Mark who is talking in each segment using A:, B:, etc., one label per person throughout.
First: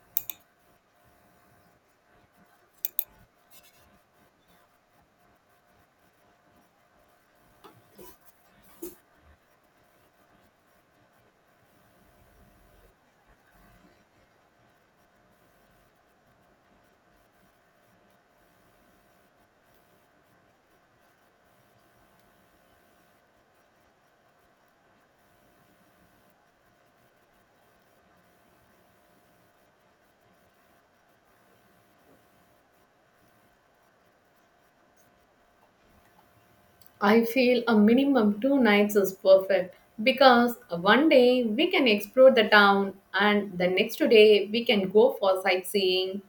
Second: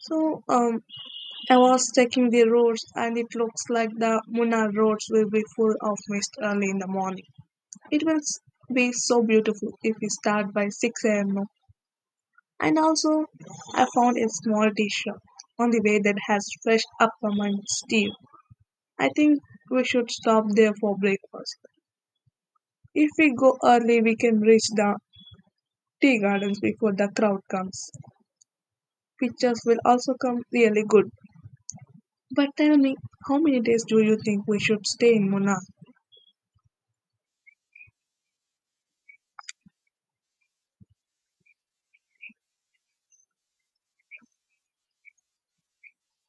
A: So um, I was checking the roads, and it looks like the Munnar roads will be full of mist early in the morning. It will s- be so beautiful if we start by 6 a.m. now. And also, I found a small tea shop on the way that has fresh uppermint tea. I think we should stop there for breakfast. If we go early, we can reach the tea gardens before the crowd comes. Pictures will also come really good. But tell me, how many days do you think we should stay in Munnar?
B: I feel a minimum two nights is perfect because one day we can explore the town and the next day we can go for sightseeing.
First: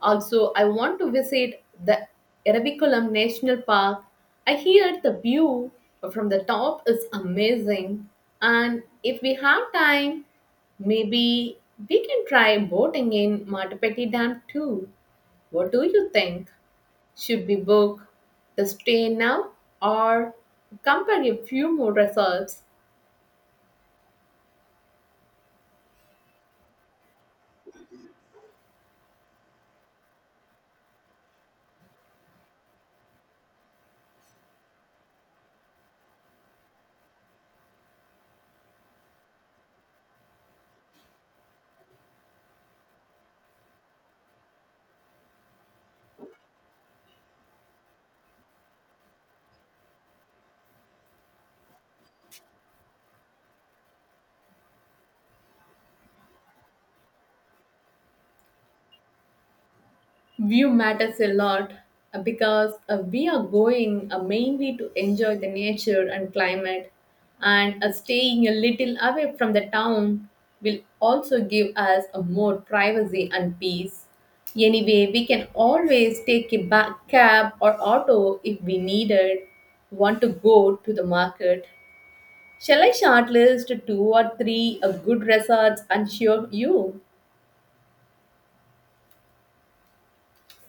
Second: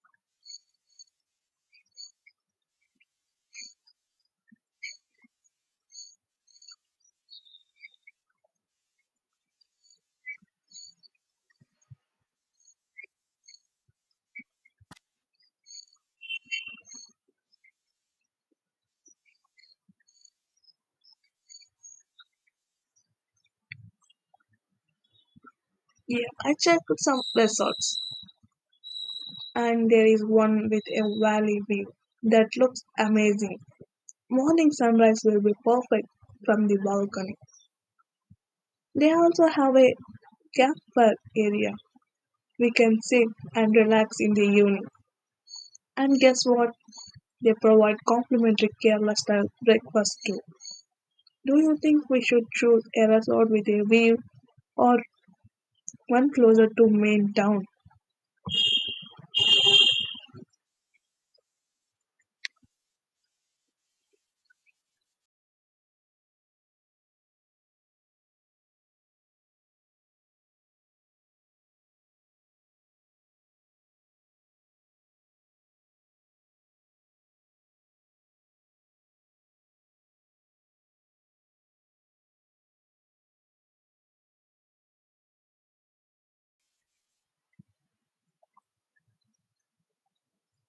B: Also, I want to visit the Eravikulam National Park. I hear the view from the top is amazing, and if we have time, maybe we can try boating in Matapeti Dam too. What do you think? Should we book the stay now or compare a few more resorts?
A: Yeah, I checked some resorts, and there is one with a valley view that looks amazing. Morning sunrise will be perfect from the balcony. They also have a campfire area. We can sit and relax in the evening. And guess what? They provide complimentary Kerala style breakfast too. Do you think we should choose a resort with a view or one closer to main town?
B: View matters a lot because we are going mainly to enjoy the nature and climate, and staying a little away from the town will also give us a more privacy and peace. Anyway, we can always take a back cab or auto if we needed, want to go to the market. Shall I shortlist two or three good resorts and show you?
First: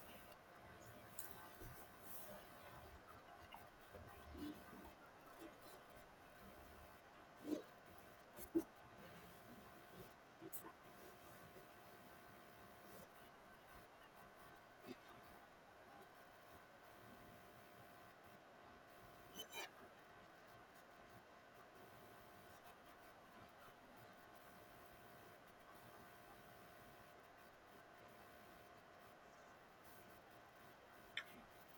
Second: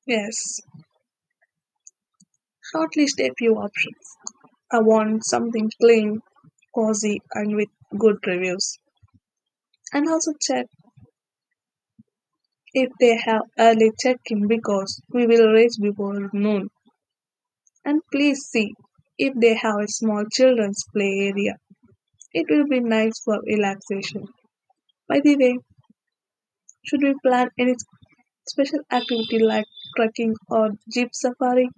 A: Yes, shortlist a few options. I want something clean, cozy, and with good reviews. And also check if they have early check-in because we will reach before noon. And please see if they have a small children's play area. It will be nice for relaxation. By the way, should we plan any special activity like trekking or jeep safari?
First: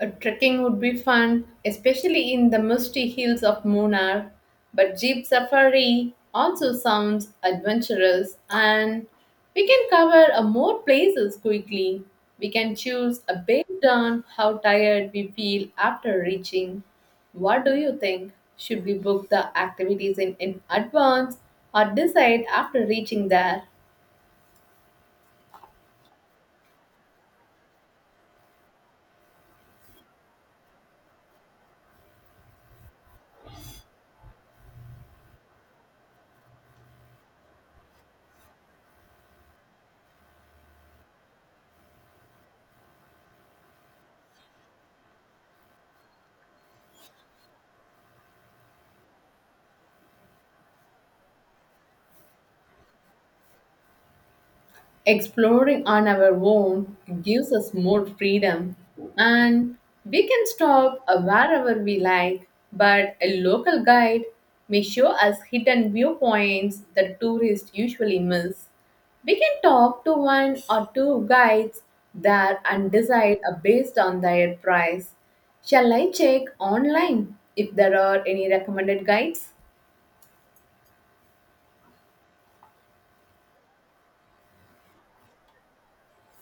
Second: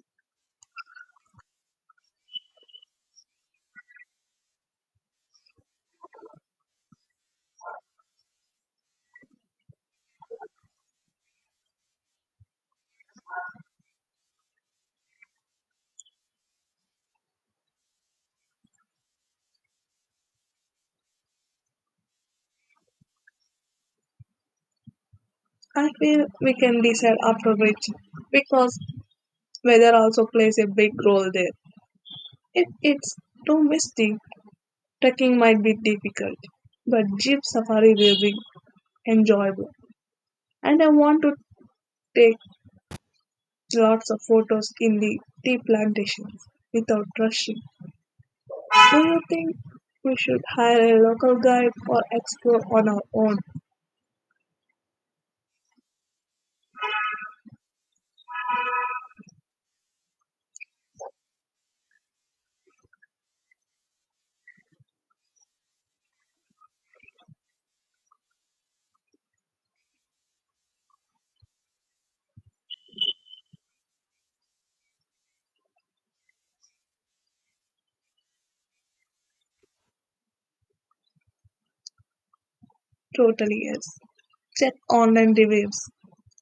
B: Trekking would be fun, especially in the misty hills of Munnar. But jeep safari also sounds adventurous, and we can cover a more places quickly. We can choose a based on how tired we feel after reaching. What do you think? Should we book the activities in advance or decide after reaching there?
A: I feel we can decide after reaching because weather also plays a big role there. If it's too misty, trekking might be difficult, but Jeep Safari will be enjoyable. And I want to take lots of photos in the tea plantations without rushing. Do you think we should hire a local guide or explore on our own?
B: Exploring on our own gives us more freedom and we can stop wherever we like, but a local guide may show us hidden viewpoints that tourists usually miss. We can talk to one or two guides there and decide based on their price. Shall I check online if there are any recommended guides?
A: Totally yes. Check online reviews.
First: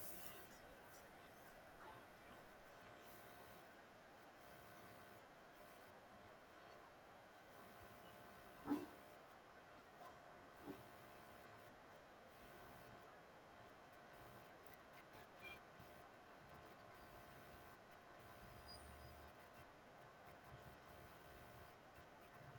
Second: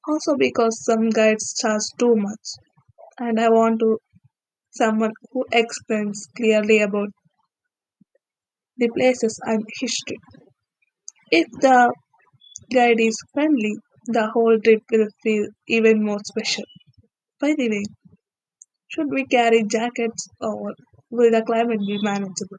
A: Also because some guides charge too much and I want to someone who explains clearly about the places and history. If the guide is friendly, the whole trip will feel even more special. By the way, should we carry jackets or will the climate be manageable?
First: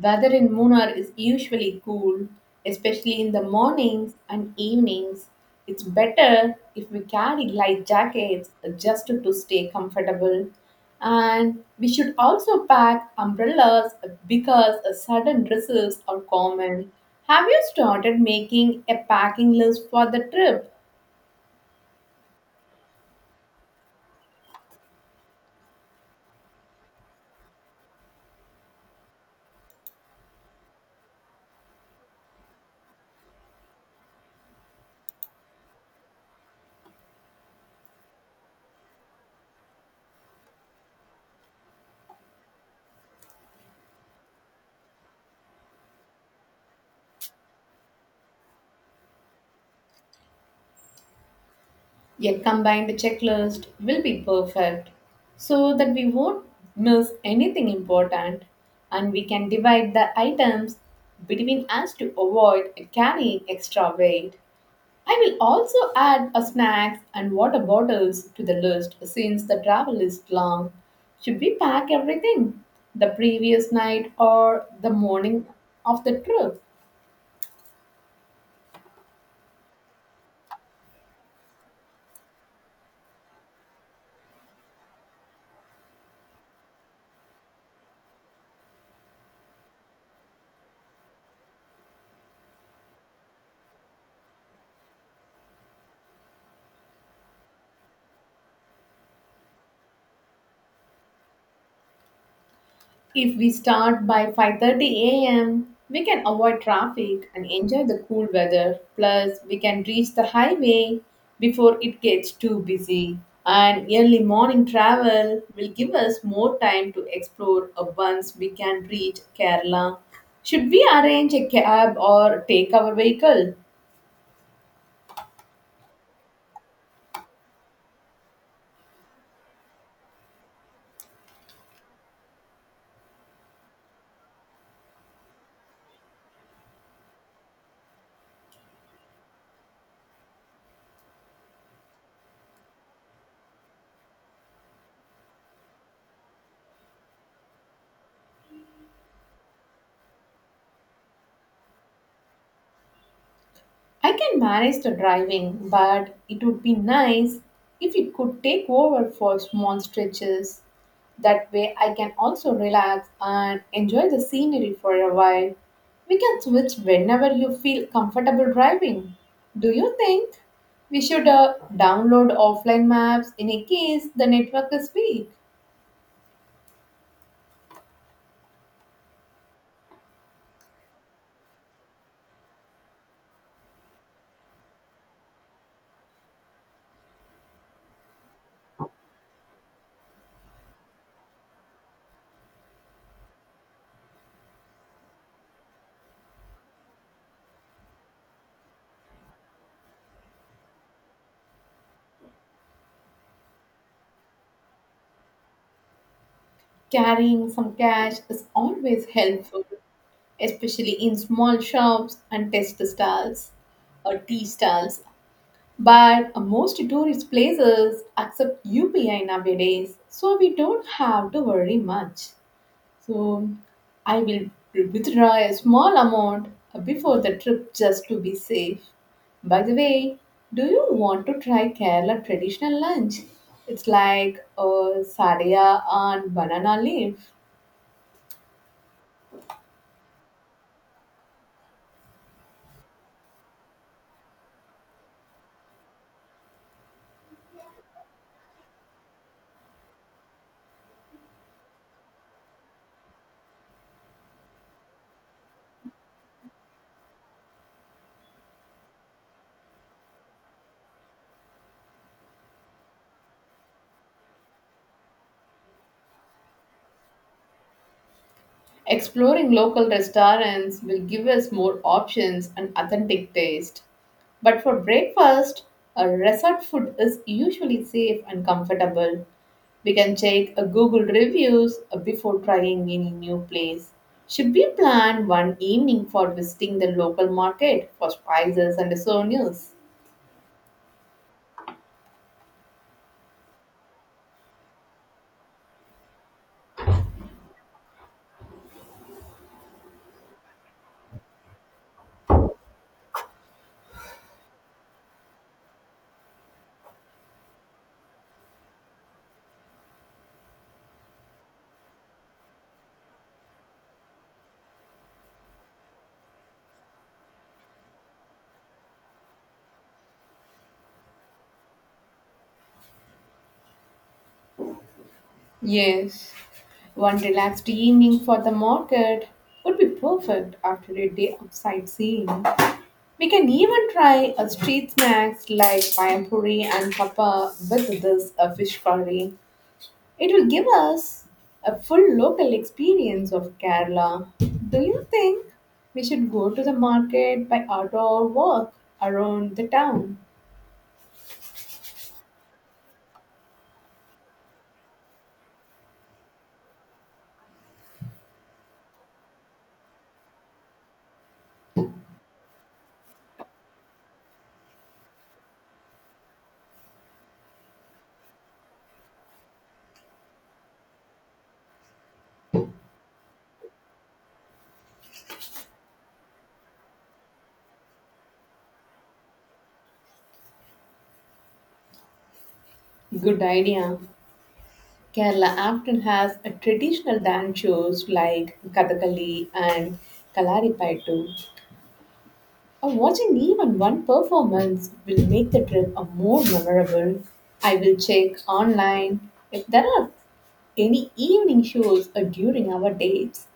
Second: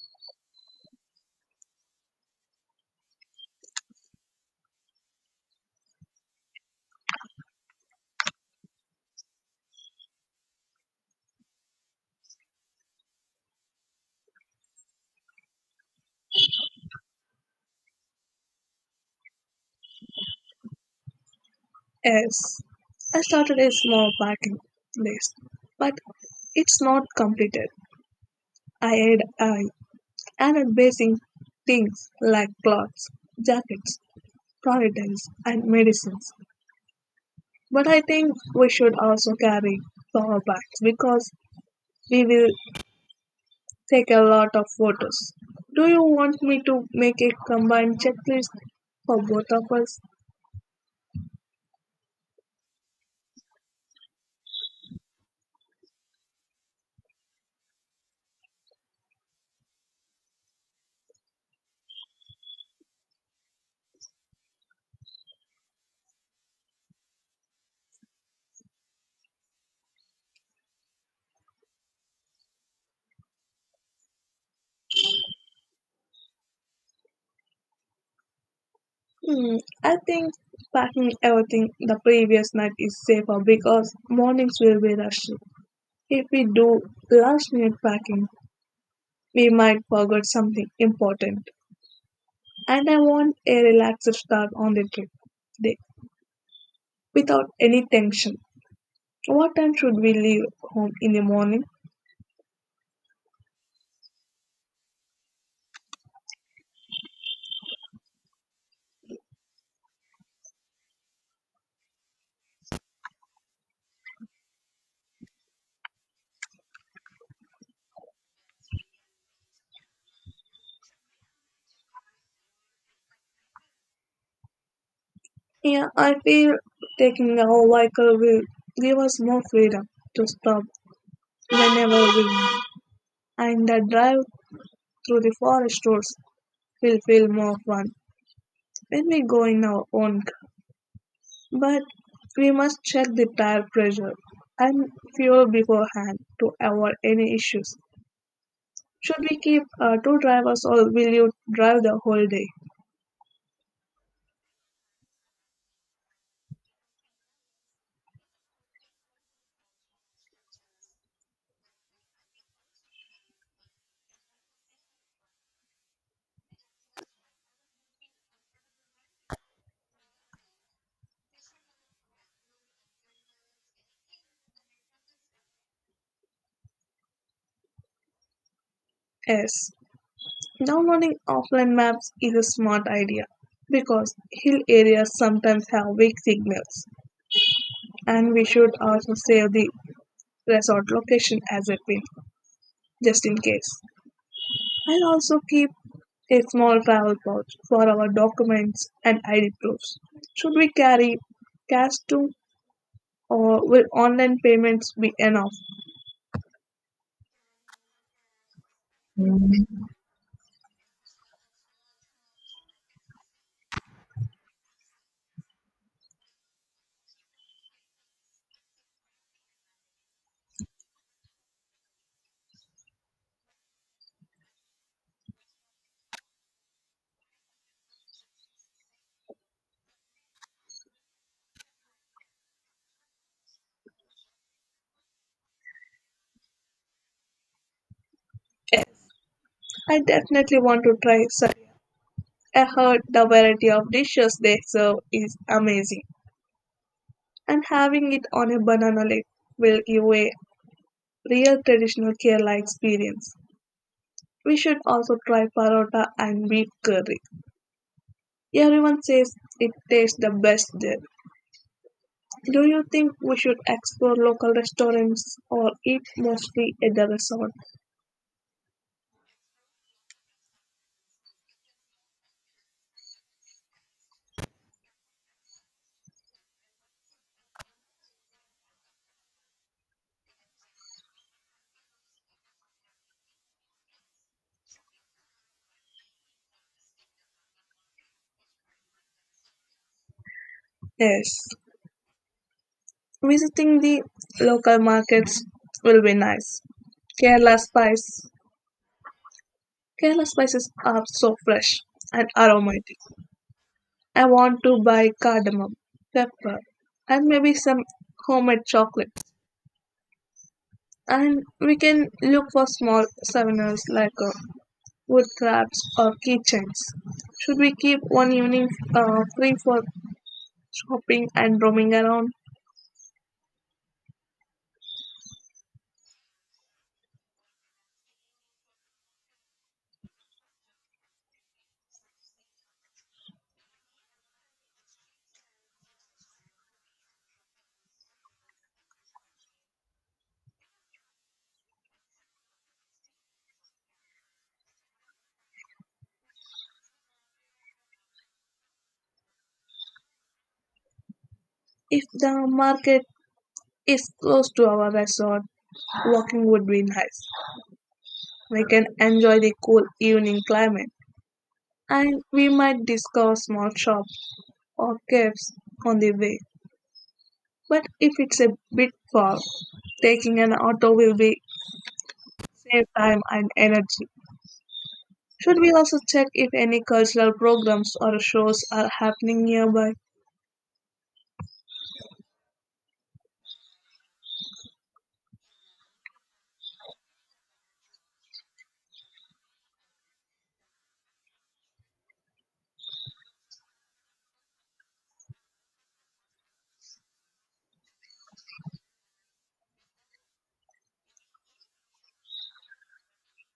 B: Weather in Munnar is usually cool, especially in the mornings and evenings. It's better if we carry light jackets just to stay comfortable. And we should also pack umbrellas because sudden drizzles are common. Have you started making a packing list for the trip?
A: Yes, I started a small packing list, but it's not completed. I added basic things like clothes, jackets, toiletries, and medicines. But I think we should also carry power banks because we will take a lot of photos. Do you want me to make a combined checklist for both of us?
B: A combined checklist will be perfect so that we won't miss anything important and we can divide the items between us to avoid carrying extra weight. I will also add a snacks and water bottles to the list since the travel is long. Should we pack everything the previous night or the morning of the trip?
A: Hmm, I think packing everything the previous night is safer because mornings will be rushed. If we do last minute packing, we might forget something important. And I want a relaxed start on the trip day without any tension. What time should we leave home in the morning?
B: If we start by 5:30 a.m., we can avoid traffic and enjoy the cool weather. Plus, we can reach the highway before it gets too busy. And early morning travel will give us more time to explore once we can reach Kerala. Should we arrange a cab or take our vehicle?
A: Yeah, I feel taking our vehicle will give us more freedom to stop whenever we want, and the drive through the forest roads will feel more fun when we go in our own car. But we must check the tire pressure and fuel beforehand to avoid any issues. Should we keep two drivers or will you drive the whole day?
B: I can manage the driving, but it would be nice if it could take over for small stretches. That way, I can also relax and enjoy the scenery for a while. We can switch whenever you feel comfortable driving. Do you think we should download offline maps in a case the network is weak?
A: Yes, downloading offline maps is a smart idea because hill areas sometimes have weak signals, and we should also save the resort location as a pin just in case. I'll also keep a small travel pouch for our documents and ID proofs. Should we carry cash too, or will online payments be enough?
B: Carrying some cash is always helpful, especially in small shops and test stalls or tea stalls. But most tourist places accept UPI nowadays, so we don't have to worry much. So I will withdraw a small amount before the trip just to be safe. By the way, do you want to try Kerala traditional lunch? It's like a sadhya and banana leaf.
A: I definitely want to try Sari. I heard the variety of dishes they serve is amazing, and having it on a banana leaf will give a real traditional Kerala experience. We should also try parota and beef curry. Everyone says it tastes the best there. Do you think we should explore local restaurants or eat mostly at the resort?
B: Exploring local restaurants will give us more options and authentic taste. But for breakfast, a resort food is usually safe and comfortable. We can check a Google reviews before trying any new place. Should we plan one evening for visiting the local market for spices and souvenirs?
A: Yes, visiting the local markets will be nice. Kerala spice. Kerala spices are so fresh and aromatic. I want to buy cardamom, pepper, and maybe some homemade chocolate. And we can look for small souvenirs like wood crafts or keychains. Should we keep one evening free for shopping and roaming around?
B: Yes. One relaxed evening for the market would be perfect after a day of sightseeing. We can even try a street snacks like payampuri and kappa with this fish curry. It will give us a full local experience of Kerala. Do you think we should go to the market by auto or walk around the town?
A: If the market is close to our resort, walking would be nice. We can enjoy the cool evening climate and we might discover small shops or caves on the way. But if it's a bit far, taking an auto will be save time and energy. Should we also check if any cultural programs or shows are happening nearby?
B: Good idea. Kerala often has a traditional dance shows like Kathakali and Kalaripayattu. Watching even one performance will make the trip a more memorable. I will check online if there are any evening shows or during our dates.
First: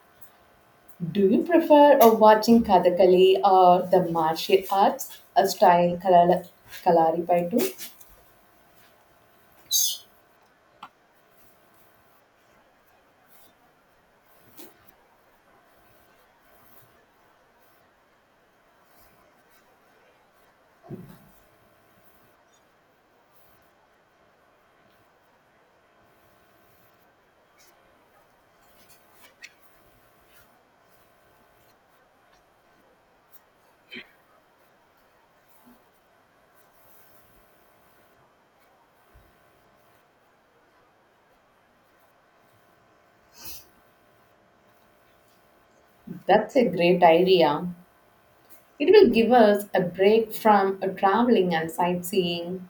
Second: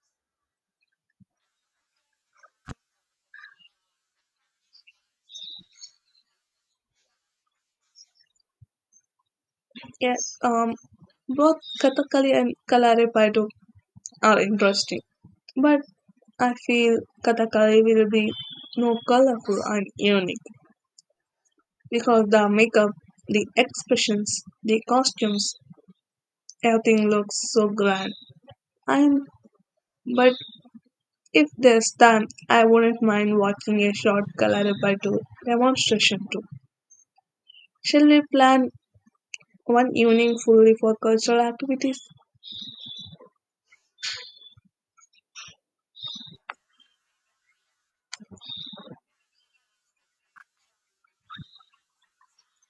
B: Do you prefer watching Kathakali or the martial arts a style Kalaripayattu?
A: Yes, um, Both Kathakali and Kalaripayattu are interesting, but I feel Kathakali will be more colorful and unique because the makeup, the expressions, the costumes, everything looks so grand. And but if there's time, I wouldn't mind watching a short Kalarippa tour demonstration too. Shall we plan one evening fully for cultural activities?
B: That's a great idea. It will give us a break from a traveling and sightseeing,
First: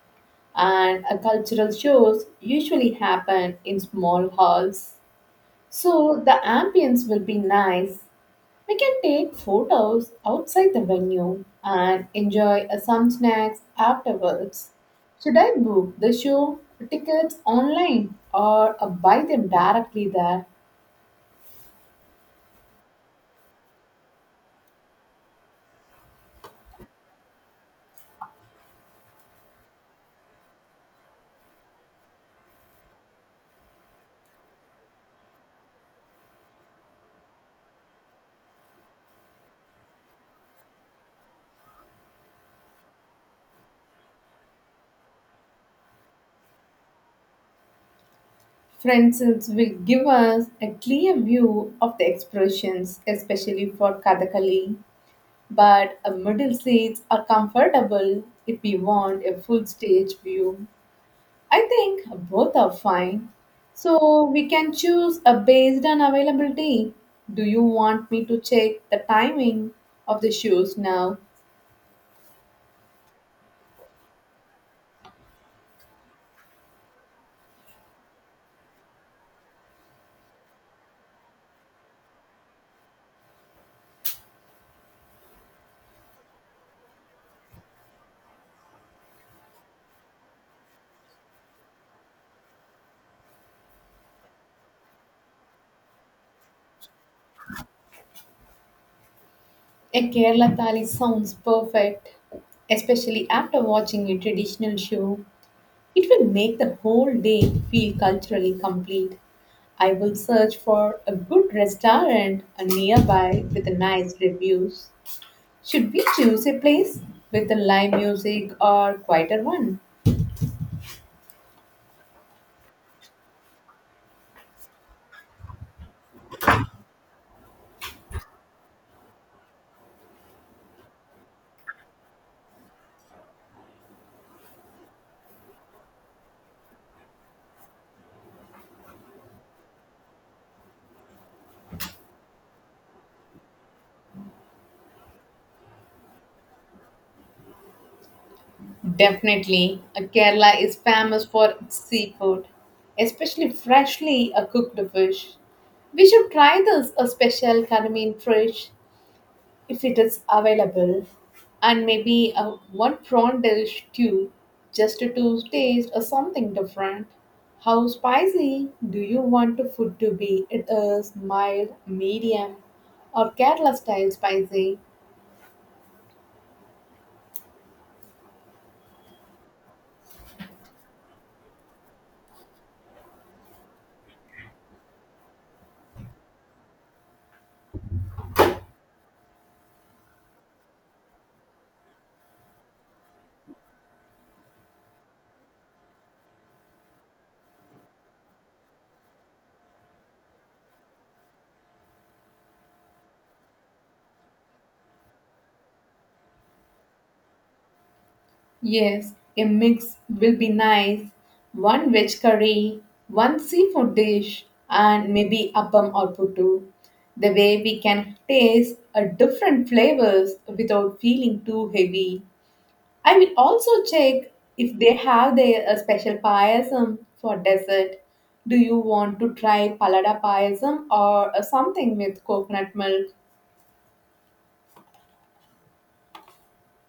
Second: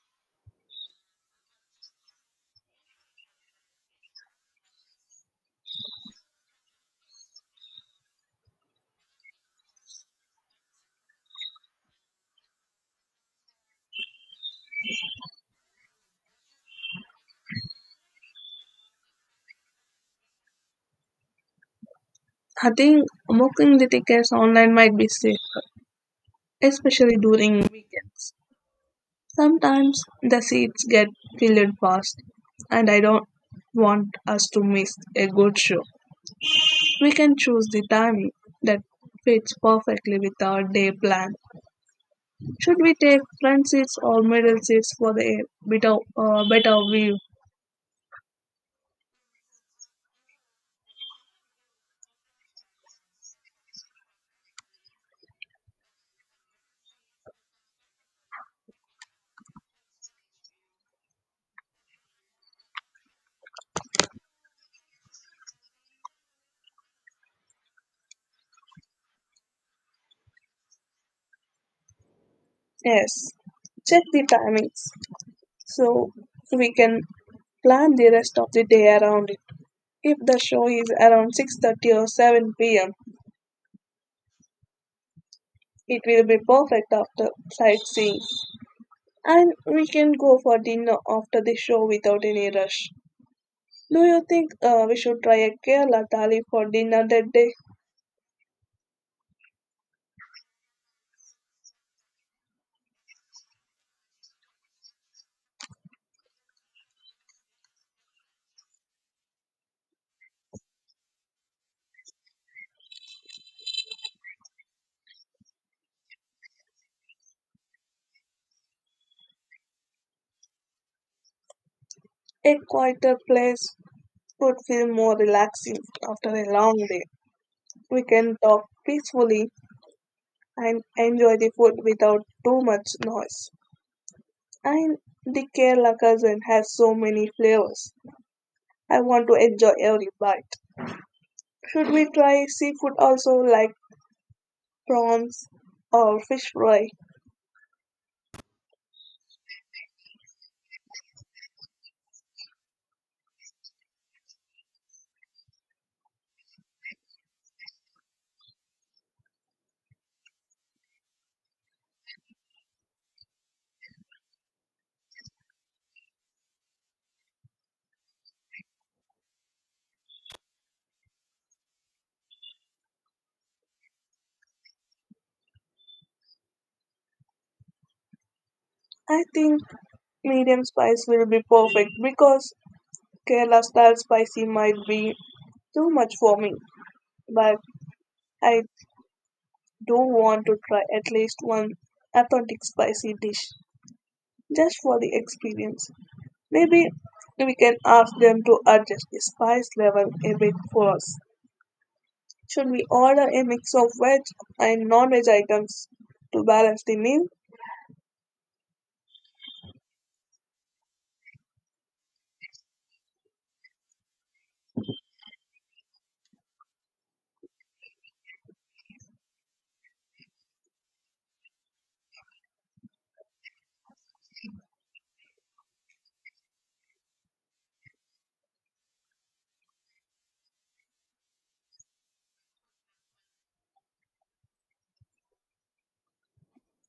B: and a cultural shows usually happen in small halls. So the ambience will be nice. We can take photos outside the venue and enjoy some snacks afterwards. Should I book the show tickets online or buy them directly there?
A: I think booking the tickets online might be safer, especially during weekends. Sometimes the seats get filled fast, and I don't want us to miss a good show. We can choose the timing that fits perfectly with our day plan. Should we take front seats or middle seats for the better view?
B: For instance, will give us a clear view of the expressions, especially for Kathakali. But middle seats are comfortable if we want a full stage view. I think both are fine. So we can choose a based on availability. Do you want me to check the timing of the shows now?
A: Yes. Check the timings so we can plan the rest of the day around it. If the show is around 6:30 or 7 p.m., it will be perfect after sightseeing and we can go for dinner after the show without any rush. Do you think we should try a Kerala thali for dinner that day?
B: A Kerala Thali sounds perfect, especially after watching a traditional show. It will make the whole day feel culturally complete. I will search for a good restaurant nearby with nice reviews. Should we choose a place with the live music or quieter one?
A: A quieter place would feel more relaxing after a long day. We can talk peacefully and enjoy the food without too much noise. And the Kerala cuisine has so many flavors. I want to enjoy every bite. Should we try seafood also like prawns or fish fry?
B: Definitely, Kerala is famous for its seafood, especially freshly cooked fish. We should try this a special Karamin fish if it is available, and maybe a one prawn dish too, just to taste or something different. How spicy do you want the food to be? It is mild, medium, or Kerala style spicy?
A: I think medium spice will be perfect because Kerala style spicy might be too much for me. But I do want to try at least one authentic spicy dish just for the experience. Maybe we can ask them to adjust the spice level a bit for us. Should we order a mix of veg and non-veg items to balance the meal?
B: Yes, a mix will be nice. One veg curry, one seafood dish, and maybe appam or puttu. The way we can taste a different flavors without feeling too heavy. I will also check if they have their a special payasam for dessert. Do you want to try palada payasam or something with coconut milk?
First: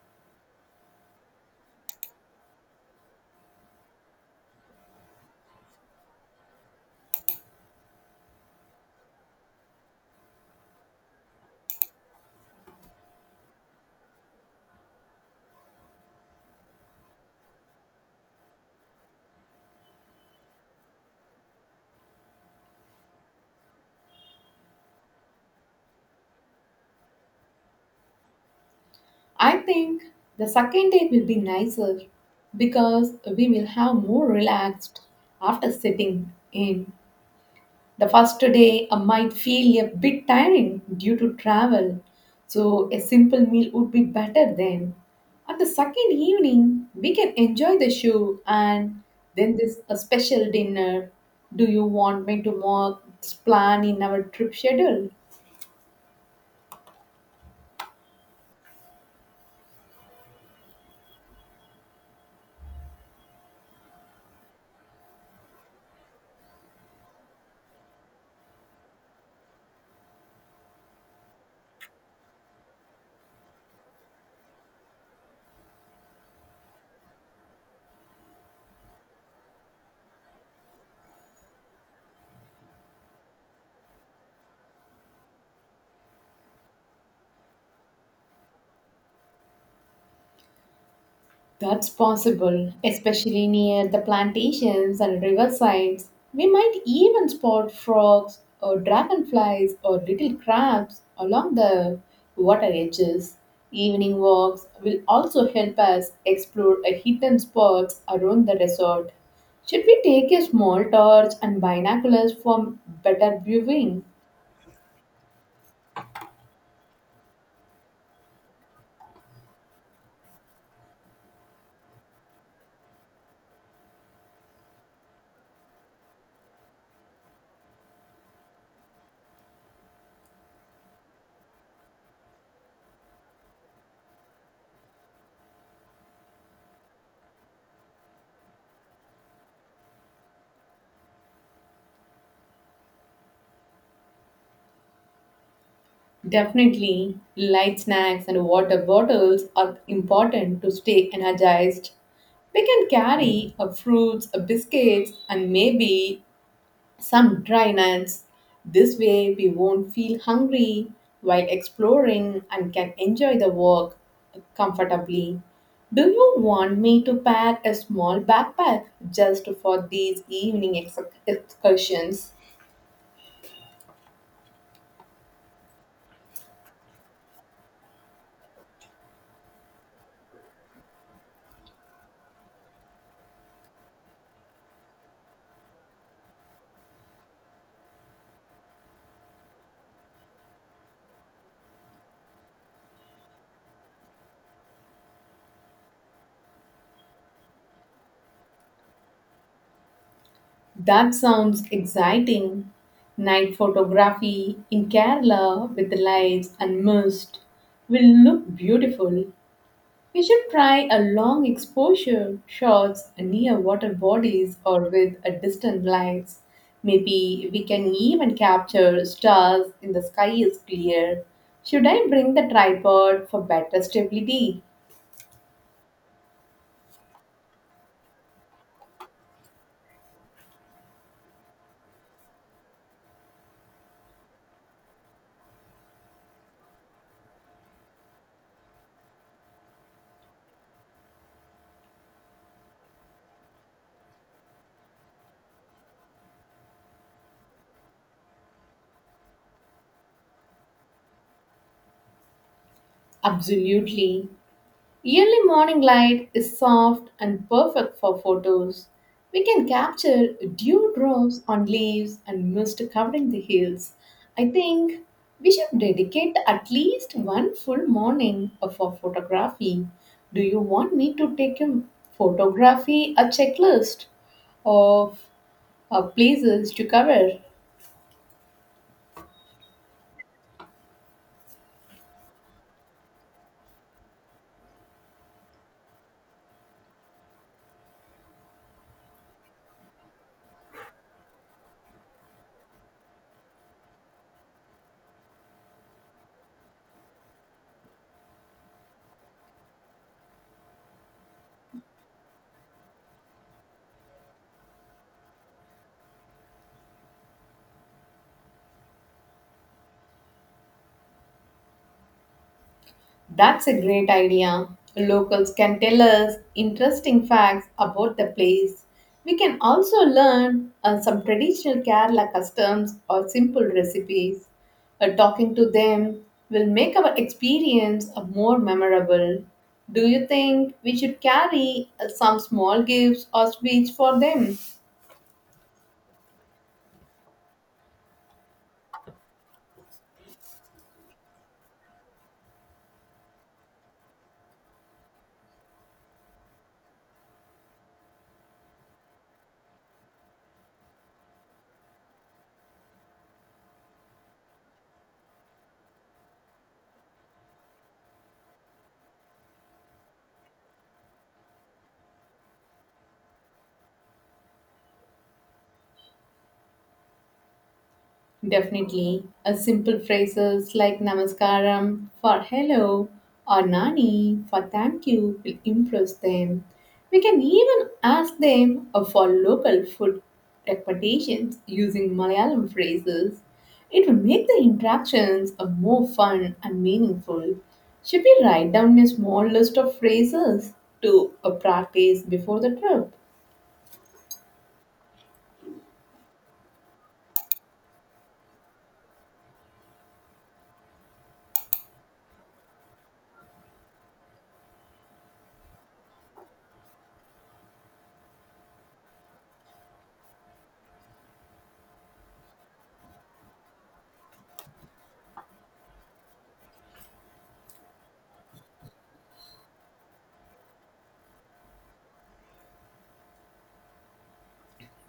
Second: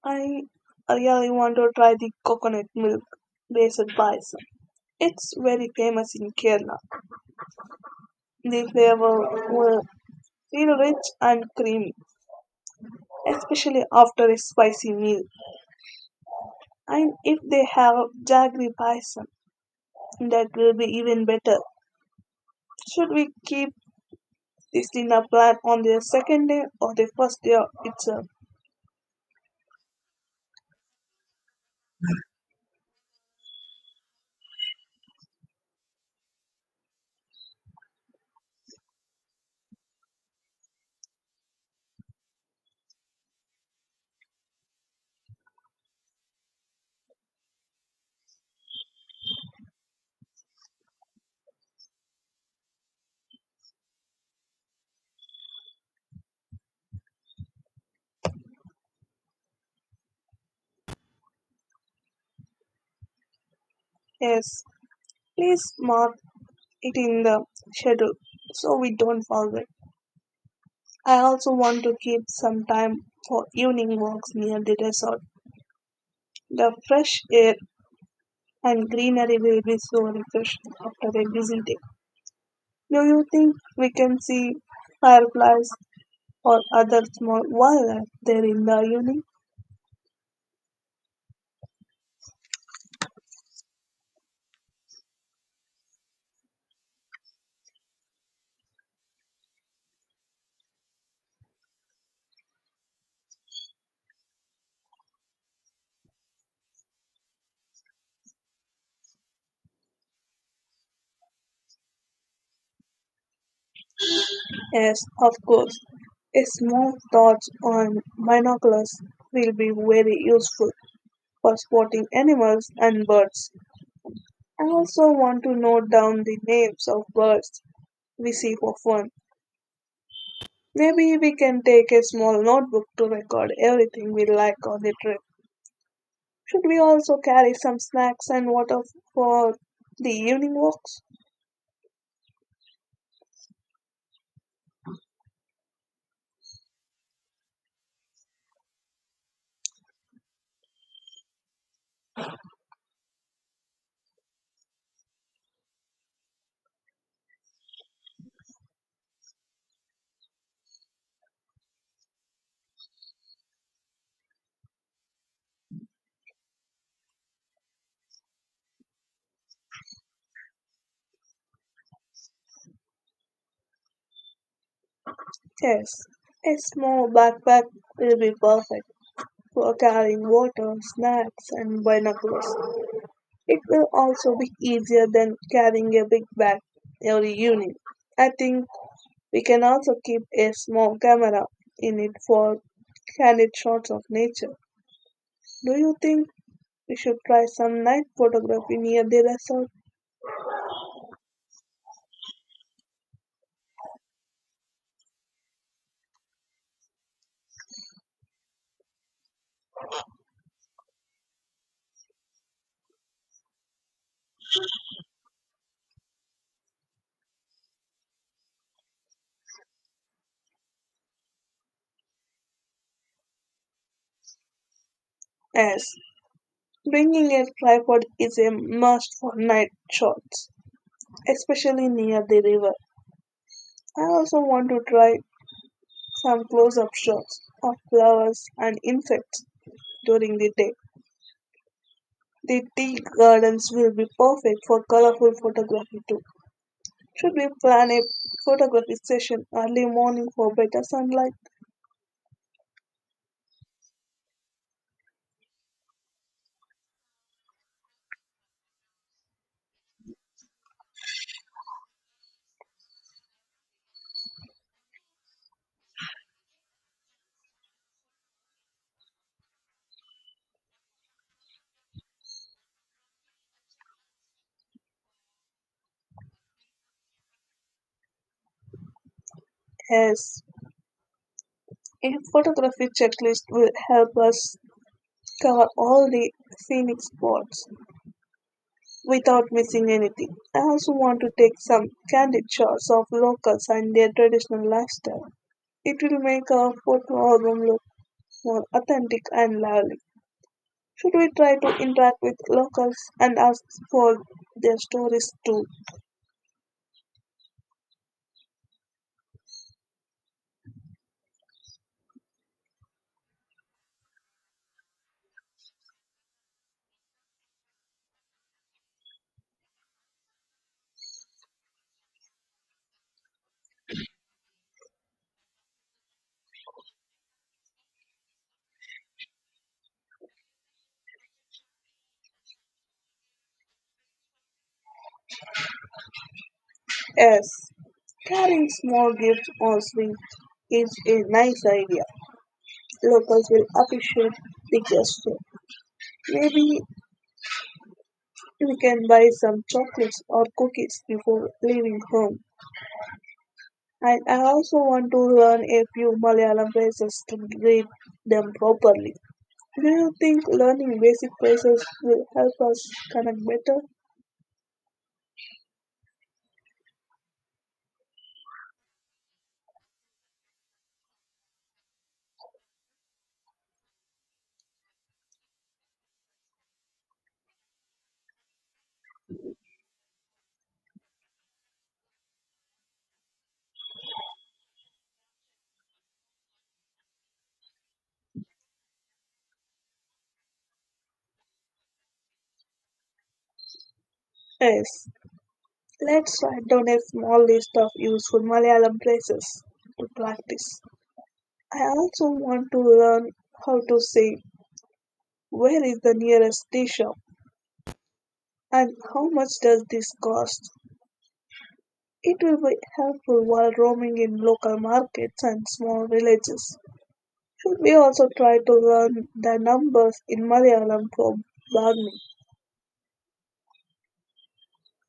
A: I really want to try the coconut milk based bison. It's very famous in Kerala. The flavor will feel rich and creamy, especially after a spicy meal. And if they have jaggery bison, that will be even better. Should we keep this did apply on the second day or the first day itself?
B: I think the second day will be nicer because we will have more relaxed after sitting in. The first day might feel a bit tiring due to travel, so a simple meal would be better then. At the second evening, we can enjoy the show and then this a special dinner. Do you want me to mark this plan in our trip schedule?
A: Yes, please mark it in the schedule so we don't forget. I also want to keep some time for evening walks near the resort. The fresh air and greenery will be so refreshing after a busy day. Do you think we can see fireflies or other small wildlife there in the evening?
B: That's possible, especially near the plantations and riversides. We might even spot frogs or dragonflies or little crabs along the water edges. Evening walks will also help us explore a hidden spots around the resort. Should we take a small torch and binoculars for better viewing?
A: Yes, of course. A small torch on binoculars will be very useful for spotting animals and birds. I also want to note down the names of birds we see for fun. Maybe we can take a small notebook to record everything we like on the trip. Should we also carry some snacks and water for the evening walks?
B: Definitely, light snacks and water bottles are important to stay energized. We can carry a fruits, a biscuits, and maybe some dry nuts. This way, we won't feel hungry while exploring and can enjoy the walk comfortably. Do you want me to pack a small backpack just for these evening excursions?
A: Yes, a small backpack will be perfect for carrying water, snacks, and binoculars. It will also be easier than carrying a big bag every evening. I think we can also keep a small camera in it for candid shots of nature. Do you think we should try some night photography near the resort?
B: That sounds exciting. Night photography in Kerala with the lights and mist will look beautiful. We should try a long exposure shots near water bodies or with a distant lights. Maybe we can even capture stars in the sky is clear. Should I bring the tripod for better stability?
A: As bringing a tripod is a must for night shots, especially near the river. I also want to try some close up shots of flowers and insects during the day. The tea gardens will be perfect for colorful photography too. Should we plan a photography session early morning for better sunlight?
B: Absolutely. Early morning light is soft and perfect for photos. We can capture dewdrops on leaves and mist covering the hills. I think we should dedicate at least one full morning for photography. Do you want me to take a photography a checklist of places to cover?
A: Yes. A photography checklist will help us cover all the scenic spots without missing anything. I also want to take some candid shots of locals and their traditional lifestyle. It will make our photo album look more authentic and lively. Should we try to interact with locals and ask for their stories too?
B: That's a great idea. Locals can tell us interesting facts about the place. We can also learn some traditional Kerala customs or simple recipes. Talking to them will make our experience more memorable. Do you think we should carry some small gifts or sweets for them?
A: Yes, carrying small gifts or sweets is a nice idea. Locals will appreciate the gesture. Maybe we can buy some chocolates or cookies before leaving home. And I also want to learn a few Malayalam phrases to read them properly. Do you think learning basic phrases will help us connect better?
B: Definitely. A simple phrases like namaskaram for hello or nani for thank you will impress them. We can even ask them for local food recommendations using Malayalam phrases. It will make the interactions a more fun and meaningful. Should we write down a small list of phrases to practice before the trip?
A: Yes, let's write down a small list of useful Malayalam places to practice. I also want to learn how to say where is the nearest tea shop and how much does this cost. It will be helpful while roaming in local markets and small villages. Should we also try to learn the numbers in Malayalam for bargaining?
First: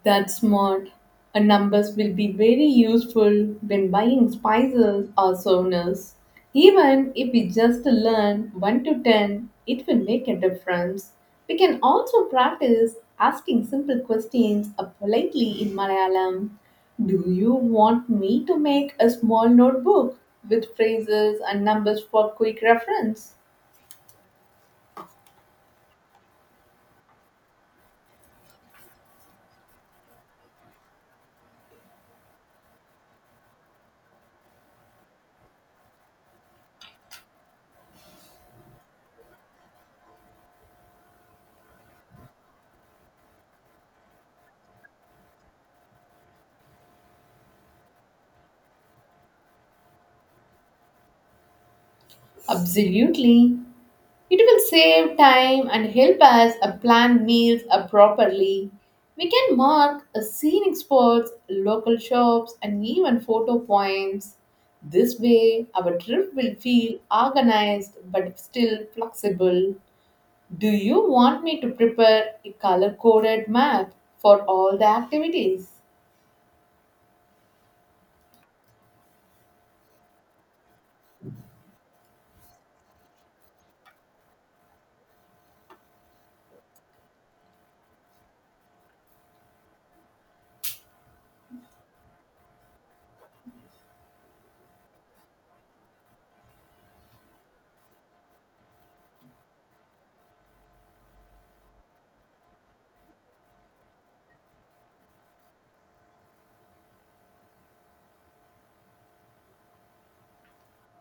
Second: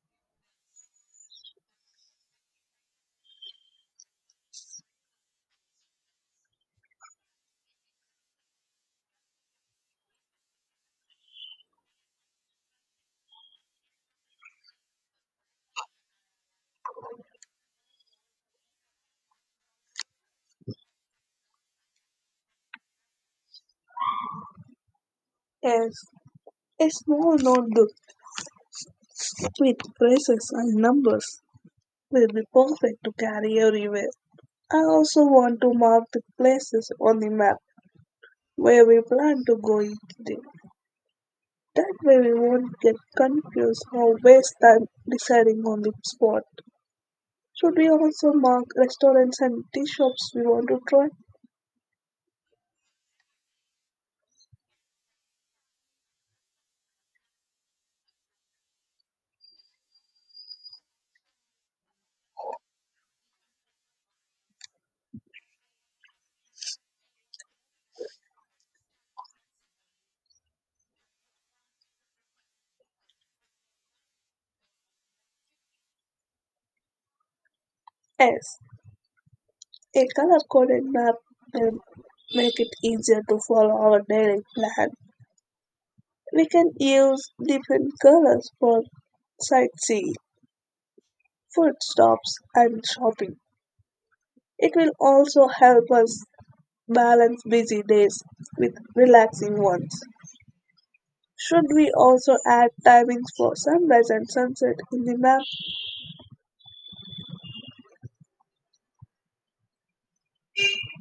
B: That's smart. And numbers will be very useful when buying spices or saunas. Even if we just learn 1 to 10, it will make a difference. We can also practice asking simple questions politely in Malayalam. Do you want me to make a small notebook with phrases and numbers for quick reference?
A: Yes, a small notebook with phrases and numbers will be perfect to carry everywhere. I also want to mark the places on the map where we plan to go each day. That way we won't get confused or waste time deciding on the spot. Should we also mark restaurants and tea shops we want to try?
B: Absolutely. It will save time and help us plan meals properly. We can mark scenic spots, local shops, and even photo points. This way, our trip will feel organized but still flexible. Do you want me to prepare a color coded map for all the activities?
A: Yes, a color-coded map will make it easier to follow our daily plan. We can use different colors for sightseeing, food stops, and shopping. It will also help us balance busy days with relaxing ones. Should we also add timings for sunrise and sunset in the map?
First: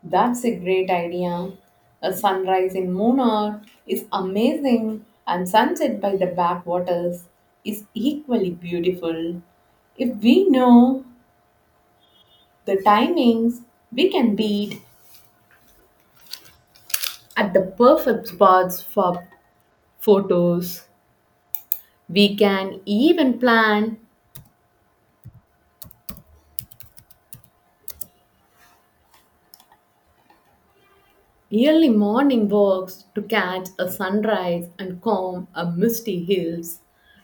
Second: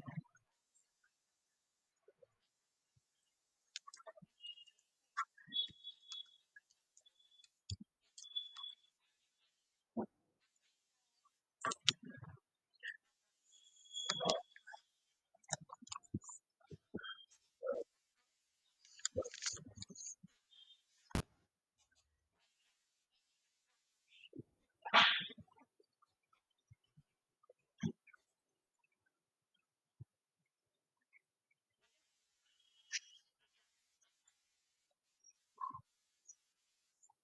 B: That's a great idea. A sunrise in Munnar is amazing, and sunset by the backwaters is equally beautiful. If we know the timings, we can beat at the perfect spots for photos. We can even plan early morning walks to catch a sunrise and comb a misty hills.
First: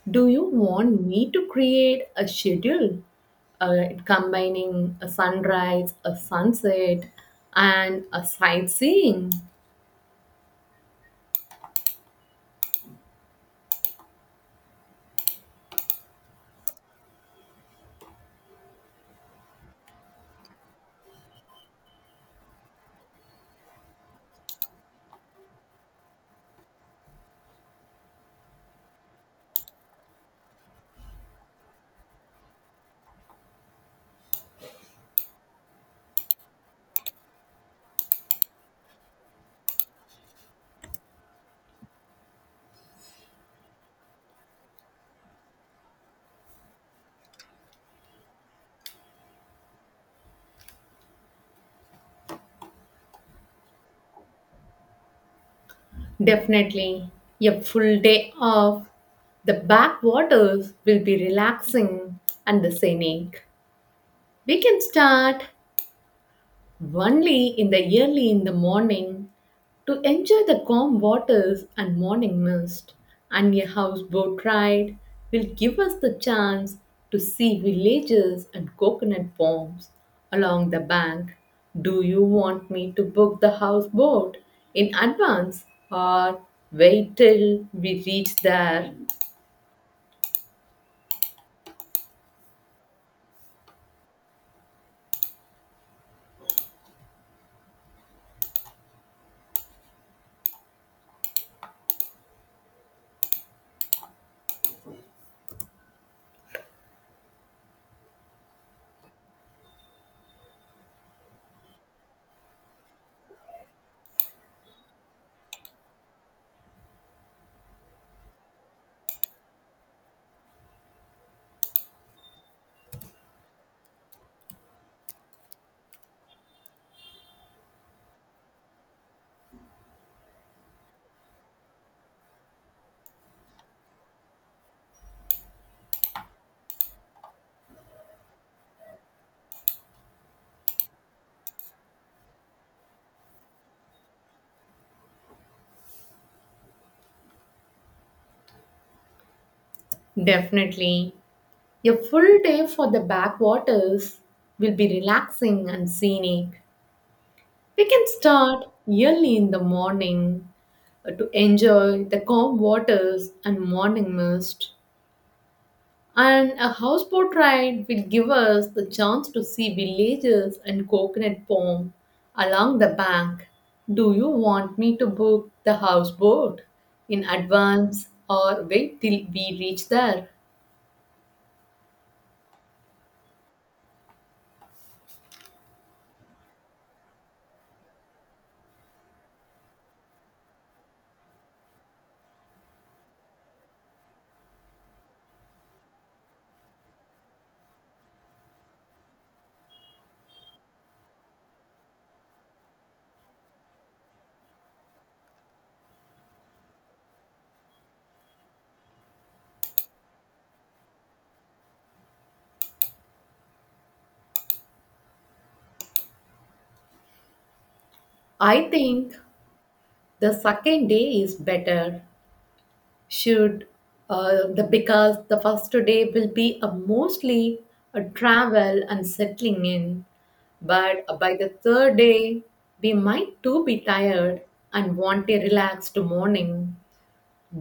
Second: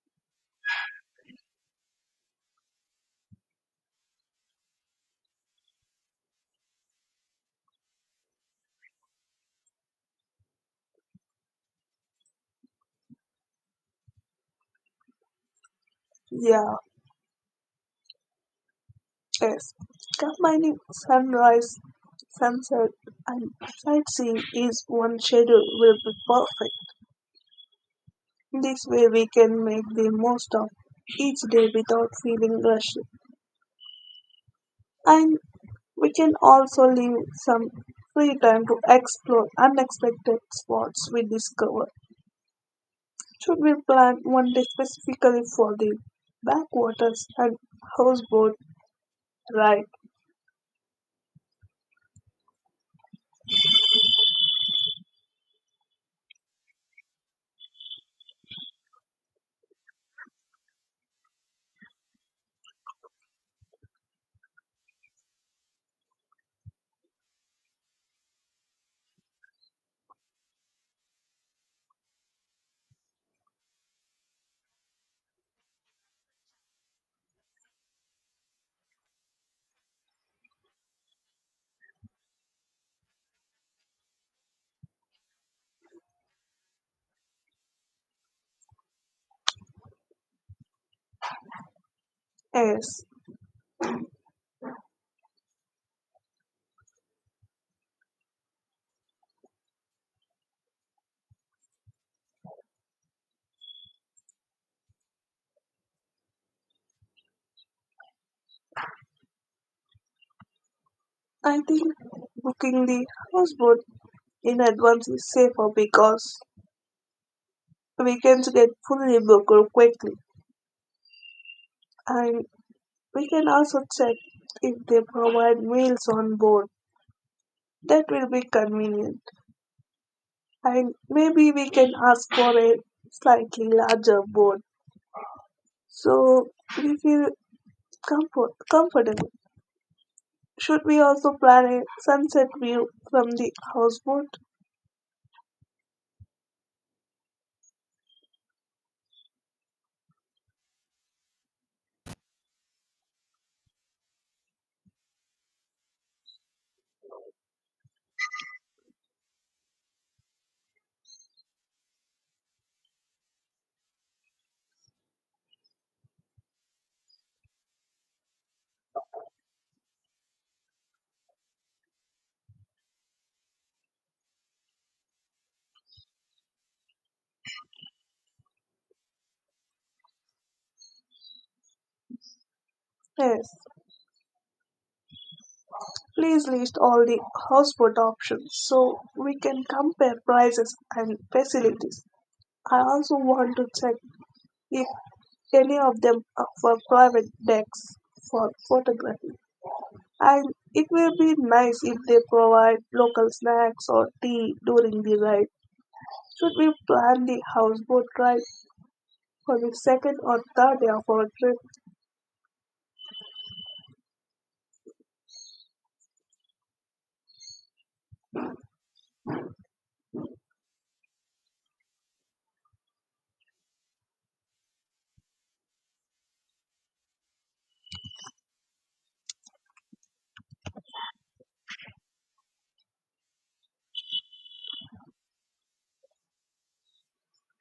B: Do you want me to create a schedule combining a sunrise, a sunset, and a sightseeing?
A: Yeah, yes. Combining sunrise, sunset, and sightseeing is one schedule will be perfect. This way we can make the most of each day without feeling rushed. And we can also leave some free time to explore unexpected spots we discover. Should we plan one day specifically for the backwaters and houseboat ride?
B: Definitely, a full day off. The backwaters will be relaxing and the scenic. We can start only in the early in the morning to enjoy the calm waters and morning mist, and a houseboat ride will give us the chance to see villages and coconut palms along the bank. Do you want me to book the houseboat in advance or wait till we reach there?
A: Yes, I think booking the houseboat in advance is safer because weekends get fully booked quickly, and we can also check if they provide meals on board. That will be convenient, and maybe we can ask for a slightly larger boat so we feel comfortable. Should we also plan a sunset view from the houseboat?
B: Definitely. A full day for the backwaters will be relaxing and scenic. We can start early in the morning to enjoy the calm waters and morning mist. And a houseboat ride will give us the chance to see villages and coconut palm along the bank. Do you want me to book the houseboat in advance or wait till we reach there?
A: Yes. Please list all the houseboat options so we can compare prices and facilities. I also want to check if any of them are for private decks for photography. And it will be nice if they provide local snacks or tea during the ride. Should we plan the houseboat ride for the second or third day of our trip?
B: I think the second day is better should the because the first day will be a mostly a travel and settling in, but by the third day we might too be tired and want a relaxed morning.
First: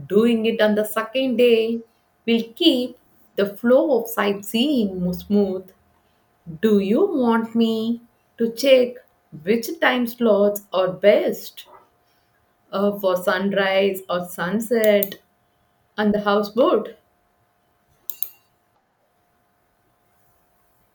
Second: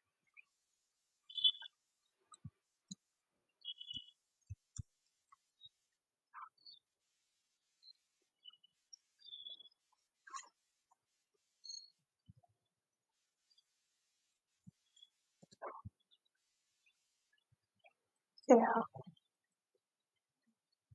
B: Doing it on the second day will keep the flow of sightseeing more smooth. Do you want me to check which time slots are best for sunrise or sunset on the houseboat?
A: A